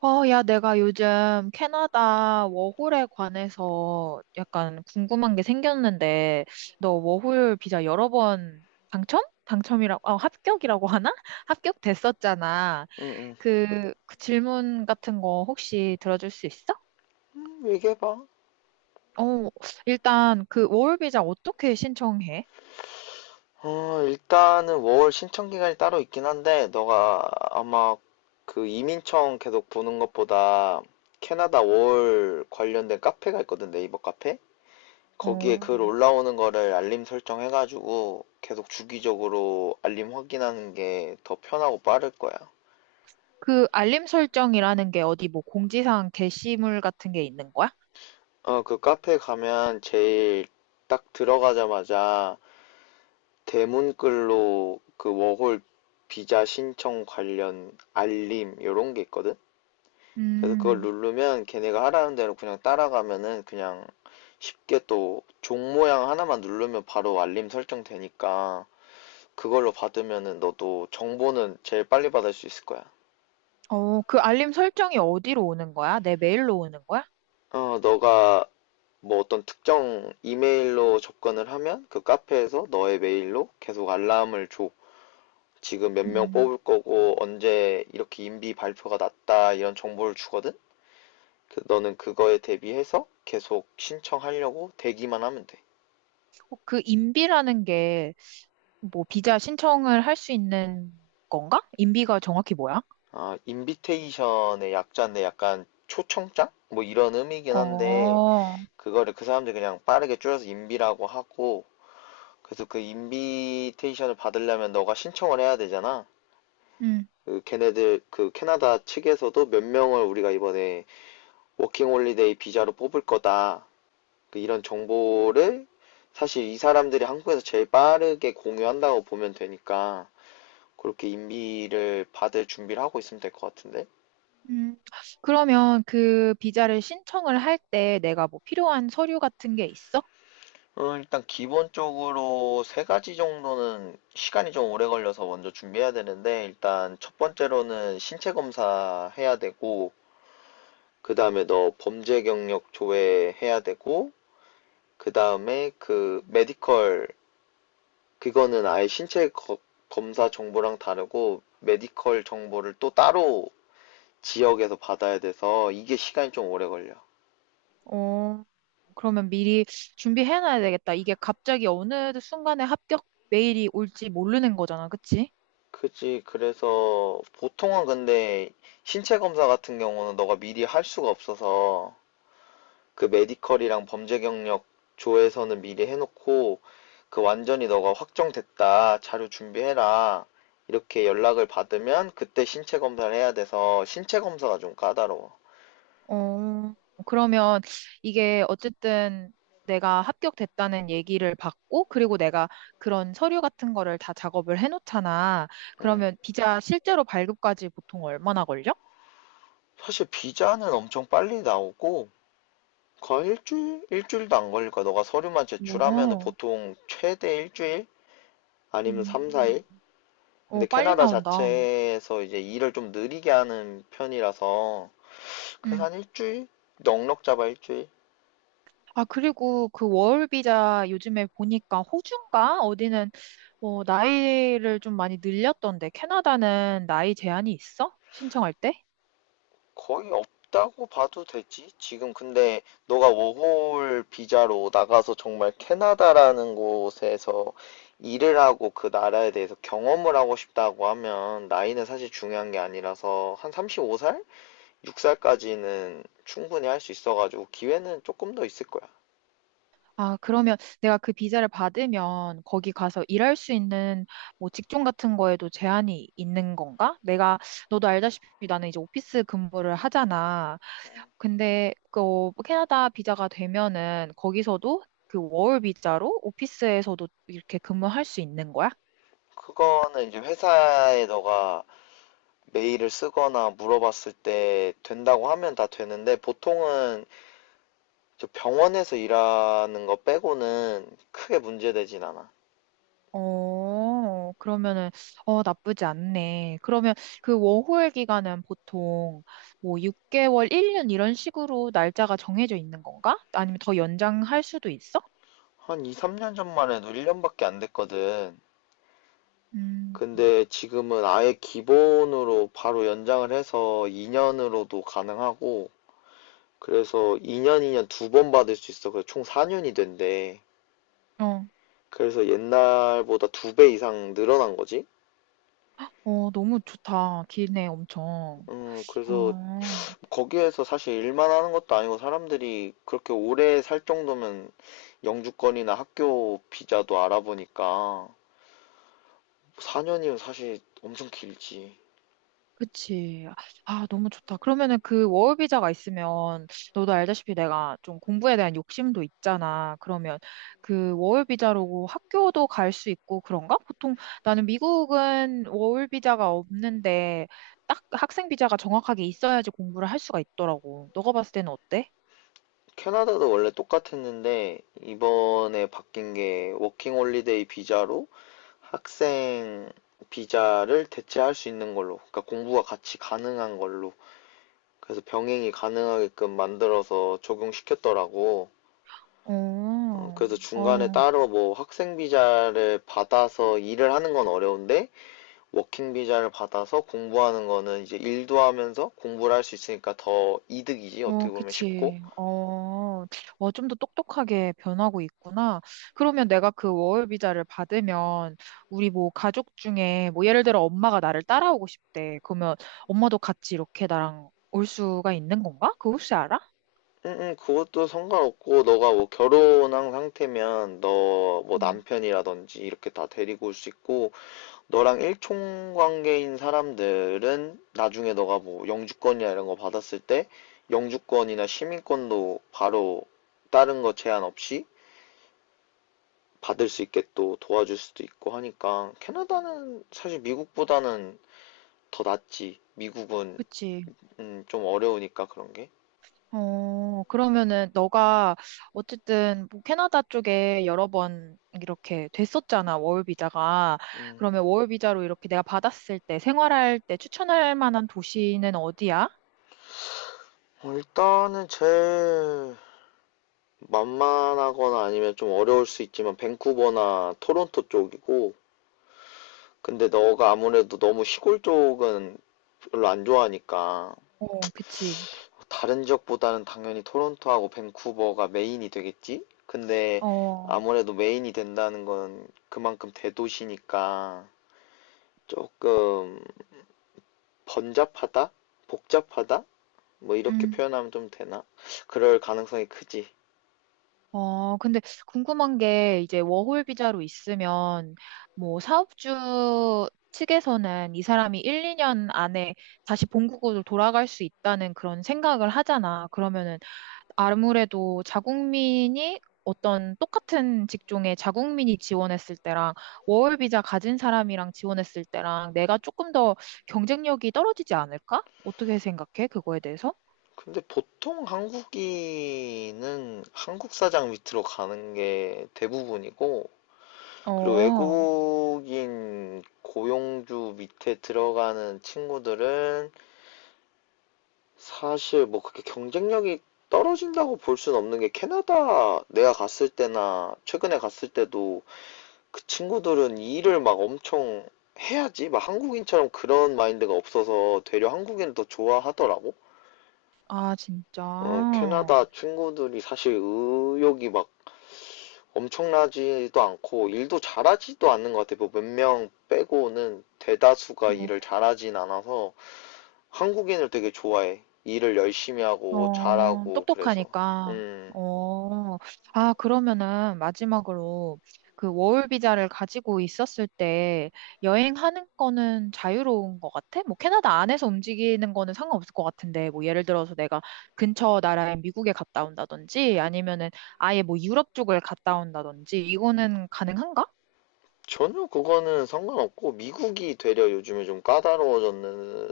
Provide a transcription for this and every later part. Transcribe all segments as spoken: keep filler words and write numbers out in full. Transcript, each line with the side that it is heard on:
right: 어, 야, 내가 요즘 캐나다 워홀에 관해서 약간 궁금한 게 생겼는데, 너 워홀 비자 여러 번 당첨? 당첨이라고, 어, 합격이라고 하나? 합격됐었잖아.
left: 응, 응.
right: 그, 그 질문 같은 거 혹시 들어줄 수 있어?
left: 음, 얘기해봐.
right: 어, 일단 그 워홀 비자 어떻게 신청해?
left: 어, 일단은 월 신청 기간이 따로 있긴 한데, 너가 아마 그 이민청 계속 보는 것보다 캐나다 월 관련된 카페가 있거든, 네이버 카페? 거기에 글
right: 어,
left: 올라오는 거를 알림 설정해가지고 계속 주기적으로 알림 확인하는 게 더 편하고 빠를 거야.
right: 그 알림 설정이라는 게 어디 뭐 공지사항 게시물 같은 게 있는 거야?
left: 어, 그 카페 가면 제일 딱 들어가자마자 대문글로 그 워홀 비자 신청 관련 알림 요런 게 있거든. 그래서 그걸
right: 음.
left: 누르면 걔네가 하라는 대로 그냥 따라가면은 그냥 쉽게 또 종 모양 하나만 누르면 바로 알림 설정 되니까 그걸로 받으면은 너도 정보는 제일 빨리 받을 수 있을 거야.
right: 어, 그 알림 설정이 어디로 오는 거야? 내 메일로 오는 거야?
left: 어, 너가 뭐 어떤 특정 이메일로 접근을 하면 그 카페에서 너의 메일로 계속 알람을 줘. 지금 몇 명
right: 음.
left: 뽑을 거고 언제 이렇게 인비 발표가 났다 이런 정보를 주거든? 그- 너는 그거에 대비해서 계속 신청하려고 대기만 하면 돼.
right: 어, 그 인비라는 게 뭐 비자 신청을 할 수 있는 건가? 인비가 정확히 뭐야?
left: 아, 인비테이션의 약자인데 약간 초청장? 뭐 이런 의미긴 한데
right: 어.
left: 그거를 그 사람들이 그냥 빠르게 줄여서 인비라고 하고 그래서 그 인비테이션을 받으려면 너가 신청을 해야 되잖아.
right: 음.
left: 그 걔네들 그 캐나다 측에서도 몇 명을 우리가 이번에 워킹 홀리데이 비자로 뽑을 거다. 그 이런 정보를 사실 이 사람들이 한국에서 제일 빠르게 공유한다고 보면 되니까 그렇게 인비를 받을 준비를 하고 있으면 될 것 같은데.
right: 음. 그러면 그 비자를 신청을 할 때 내가 뭐 필요한 서류 같은 게 있어?
left: 어, 일단 기본적으로 세 가지 정도는 시간이 좀 오래 걸려서 먼저 준비해야 되는데 일단 첫 번째로는 신체 검사 해야 되고 그 다음에 너 범죄 경력 조회 해야 되고 그 다음에 그 메디컬, 그거는 아예 신체 거- 검사 정보랑 다르고 메디컬 정보를 또 따로 지역에서 받아야 돼서 이게 시간이 좀 오래 걸려.
right: 어, 그러면 미리 준비해놔야 되겠다. 이게 갑자기 어느 순간에 합격 메일이 올지 모르는 거잖아, 그치?
left: 그치. 그래서 보통은 근데 신체 검사 같은 경우는 너가 미리 할 수가 없어서 그 메디컬이랑 범죄 경력 조에서는 미리 해놓고 그 완전히 너가 확정됐다. 자료 준비해라. 이렇게 연락을 받으면 그때 신체 검사를 해야 돼서 신체 검사가 좀 까다로워.
right: 어, 그러면 이게 어쨌든 내가 합격됐다는 얘기를 받고, 그리고 내가 그런 서류 같은 거를 다 작업을 해놓잖아.
left: 음.
right: 그러면 비자 실제로 발급까지 보통 얼마나 걸려?
left: 사실 비자는 엄청 빨리 나오고 거의 일주일? 일주일도 안 걸릴 거야. 너가 서류만 제출하면은
right: 오.
left: 보통 최대 일주일? 아니면 삼,
right: 음.
left: 사 일?
right: 어,
left: 근데
right: 빨리
left: 캐나다
right: 나온다.
left: 자체에서 이제 일을 좀 느리게 하는 편이라서 그래서
right: 음.
left: 한 일주일? 넉넉 잡아 일주일?
right: 아, 그리고 그 워홀 비자 요즘에 보니까 호주인가? 어디는, 어, 나이를 좀 많이 늘렸던데, 캐나다는 나이 제한이 있어? 신청할 때?
left: 거의 없다고 봐도 되지. 지금 근데 너가 워홀 비자로 나가서 정말 캐나다라는 곳에서 일을 하고 그 나라에 대해서 경험을 하고 싶다고 하면 나이는 사실 중요한 게 아니라서 한 서른다섯 살? 여섯 살까지는 충분히 할 수 있어가지고 기회는 조금 더 있을 거야.
right: 아, 그러면 내가 그 비자를 받으면 거기 가서 일할 수 있는 뭐 직종 같은 거에도 제한이 있는 건가? 내가, 너도 알다시피 나는 이제 오피스 근무를 하잖아. 근데 그 어, 캐나다 비자가 되면은 거기서도 그 워홀 비자로 오피스에서도 이렇게 근무할 수 있는 거야?
left: 그거는 이제 회사에 너가 메일을 쓰거나 물어봤을 때 된다고 하면 다 되는데 보통은 저 병원에서 일하는 거 빼고는 크게 문제되진 않아.
right: 어, 그러면은, 어, 나쁘지 않네. 그러면 그 워홀 기간은 보통 뭐 육 개월, 일 년 이런 식으로 날짜가 정해져 있는 건가? 아니면 더 연장할 수도 있어?
left: 한 이, 삼 년 전만 해도 일 년밖에 안 됐거든.
right: 음.
left: 근데 지금은 아예 기본으로 바로 연장을 해서 이 년으로도 가능하고, 그래서 이 년, 이 년 두 번 받을 수 있어. 그래서 총 사 년이 된대.
right: 어,
left: 그래서 옛날보다 두 배 이상 늘어난 거지?
right: 어, 너무 좋다. 기네, 엄청.
left: 음, 그래서
right: 아.
left: 거기에서 사실 일만 하는 것도 아니고 사람들이 그렇게 오래 살 정도면 영주권이나 학교 비자도 알아보니까 사 년이면 사실 엄청 길지.
right: 그치. 아, 너무 좋다. 그러면은 그 워비자가 있으면, 너도 알다시피 내가 좀 공부에 대한 욕심도 있잖아. 그러면 그 워비자로 학교도 갈 수 있고 그런가? 보통 나는 미국은 워비자가 없는데, 딱 학생 비자가 정확하게 있어야지 공부를 할 수가 있더라고. 너가 봤을 때는 어때?
left: 캐나다도 원래 똑같았는데 이번에 바뀐 게 워킹 홀리데이 비자로 학생 비자를 대체할 수 있는 걸로, 그러니까 공부가 같이 가능한 걸로. 그래서 병행이 가능하게끔 만들어서 적용시켰더라고.
right: 어.
left: 어, 그래서 중간에
right: 어.
left: 따로 뭐 학생 비자를 받아서 일을 하는 건 어려운데 워킹 비자를 받아서 공부하는 거는 이제 일도 하면서 공부를 할 수 있으니까 더 이득이지.
right: 어,
left: 어떻게 보면 쉽고.
right: 그치. 어, 어, 좀 더 똑똑하게 변하고 있구나. 그러면 내가 그 워홀 비자를 받으면 우리 뭐 가족 중에 뭐 예를 들어 엄마가 나를 따라오고 싶대. 그러면 엄마도 같이 이렇게 나랑 올 수가 있는 건가? 그거 혹시 알아?
left: 응응 그것도 상관없고 너가 뭐 결혼한 상태면 너 뭐
right: 음.
left: 남편이라든지 이렇게 다 데리고 올 수 있고 너랑 일총 관계인 사람들은 나중에 너가 뭐 영주권이나 이런 거 받았을 때 영주권이나 시민권도 바로 다른 거 제한 없이 받을 수 있게 또 도와줄 수도 있고 하니까 캐나다는 사실 미국보다는 더 낫지. 미국은
right: 그치.
left: 음, 좀 어려우니까 그런 게.
right: 어, 그러면은 너가 어쨌든 뭐 캐나다 쪽에 여러 번 이렇게 됐었잖아, 워홀 비자가.
left: 음,
right: 그러면 워홀 비자로 이렇게 내가 받았을 때 생활할 때 추천할 만한 도시는 어디야?
left: 어, 일단은 제 만만하거나 아니면 좀 어려울 수 있지만 밴쿠버나 토론토 쪽이고 근데 너가 아무래도 너무 시골 쪽은 별로 안 좋아하니까
right: 어, 그치.
left: 다른 지역보다는 당연히 토론토하고 밴쿠버가 메인이 되겠지? 근데
right: 어.
left: 아무래도 메인이 된다는 건 그만큼 대도시니까 조금 번잡하다? 복잡하다? 뭐 이렇게
right: 음.
left: 표현하면 좀 되나? 그럴 가능성이 크지.
right: 어, 근데 궁금한 게 이제 워홀 비자로 있으면 뭐 사업주 측에서는 이 사람이 일, 이 년 안에 다시 본국으로 돌아갈 수 있다는 그런 생각을 하잖아. 그러면은 아무래도 자국민이 어떤 똑같은 직종에 자국민이 지원했을 때랑 워홀 비자 가진 사람이랑 지원했을 때랑 내가 조금 더 경쟁력이 떨어지지 않을까? 어떻게 생각해? 그거에 대해서?
left: 근데 보통 한국인은 한국 사장 밑으로 가는 게 대부분이고, 그리고
right: 어.
left: 외국인 고용주 밑에 들어가는 친구들은 사실 뭐 그렇게 경쟁력이 떨어진다고 볼 수는 없는 게 캐나다 내가 갔을 때나 최근에 갔을 때도 그 친구들은 일을 막 엄청 해야지. 막 한국인처럼 그런 마인드가 없어서 되려 한국인을 더 좋아하더라고.
right: 아,
left: 어,
right: 진짜.
left: 캐나다 친구들이 사실 의욕이 막 엄청나지도 않고 일도 잘하지도 않는 것 같아요. 뭐 몇 명 빼고는 대다수가 일을 잘하진 않아서 한국인을 되게 좋아해. 일을 열심히 하고
right: 어,
left: 잘하고 그래서.
right: 똑똑하니까.
left: 음,
right: 어. 아, 그러면은 마지막으로 그 워홀 비자를 가지고 있었을 때 여행하는 거는 자유로운 것 같아? 뭐 캐나다 안에서 움직이는 거는 상관없을 것 같은데, 뭐 예를 들어서 내가 근처 나라인 미국에 갔다 온다든지 아니면은 아예 뭐 유럽 쪽을 갔다 온다든지 이거는 가능한가?
left: 전혀 그거는 상관없고 미국이 되려 요즘에 좀 까다로워졌는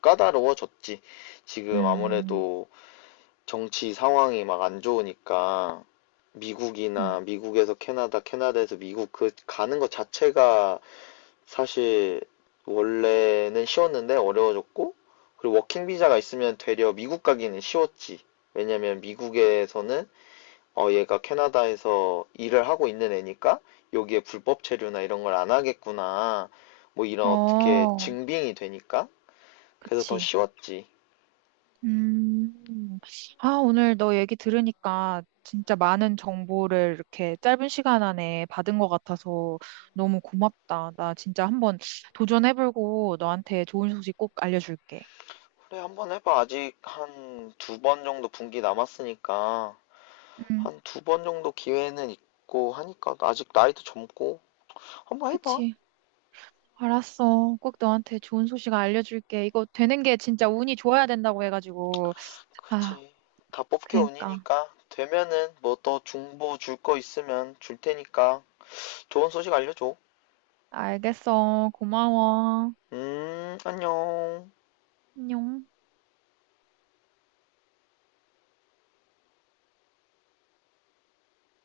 left: 까다로워졌지. 지금
right: 음.
left: 아무래도 정치 상황이 막 안 좋으니까
right: 음.
left: 미국이나 미국에서 캐나다, 캐나다에서 미국 그 가는 것 자체가 사실 원래는 쉬웠는데 어려워졌고 그리고 워킹 비자가 있으면 되려 미국 가기는 쉬웠지. 왜냐면 미국에서는 어 얘가 캐나다에서 일을 하고 있는 애니까 여기에 불법 체류나 이런 걸 안 하겠구나. 뭐 이런 어떻게
right: 어,
left: 증빙이 되니까. 그래서 더
right: 그치.
left: 쉬웠지.
right: 음, 아, 오늘 너 얘기 들으니까 진짜 많은 정보를 이렇게 짧은 시간 안에 받은 것 같아서 너무 고맙다. 나 진짜 한번 도전해보고 너한테 좋은 소식 꼭 알려줄게.
left: 그래, 한번 해봐. 아직 한 두 번 정도 분기 남았으니까
right: 음.
left: 한 두 번 정도 기회는 있고 하니까 아직 나이도 젊고 한번 해봐.
right: 그치. 알았어. 꼭 너한테 좋은 소식 알려줄게. 이거 되는 게 진짜 운이 좋아야 된다고 해가지고. 아,
left: 그치. 다 뽑기
right: 그러니까.
left: 운이니까. 되면은 뭐 또 중보 줄 거 있으면 줄 테니까. 좋은 소식 알려줘.
right: 알겠어. 고마워.
left: 음, 안녕.
right: 안녕.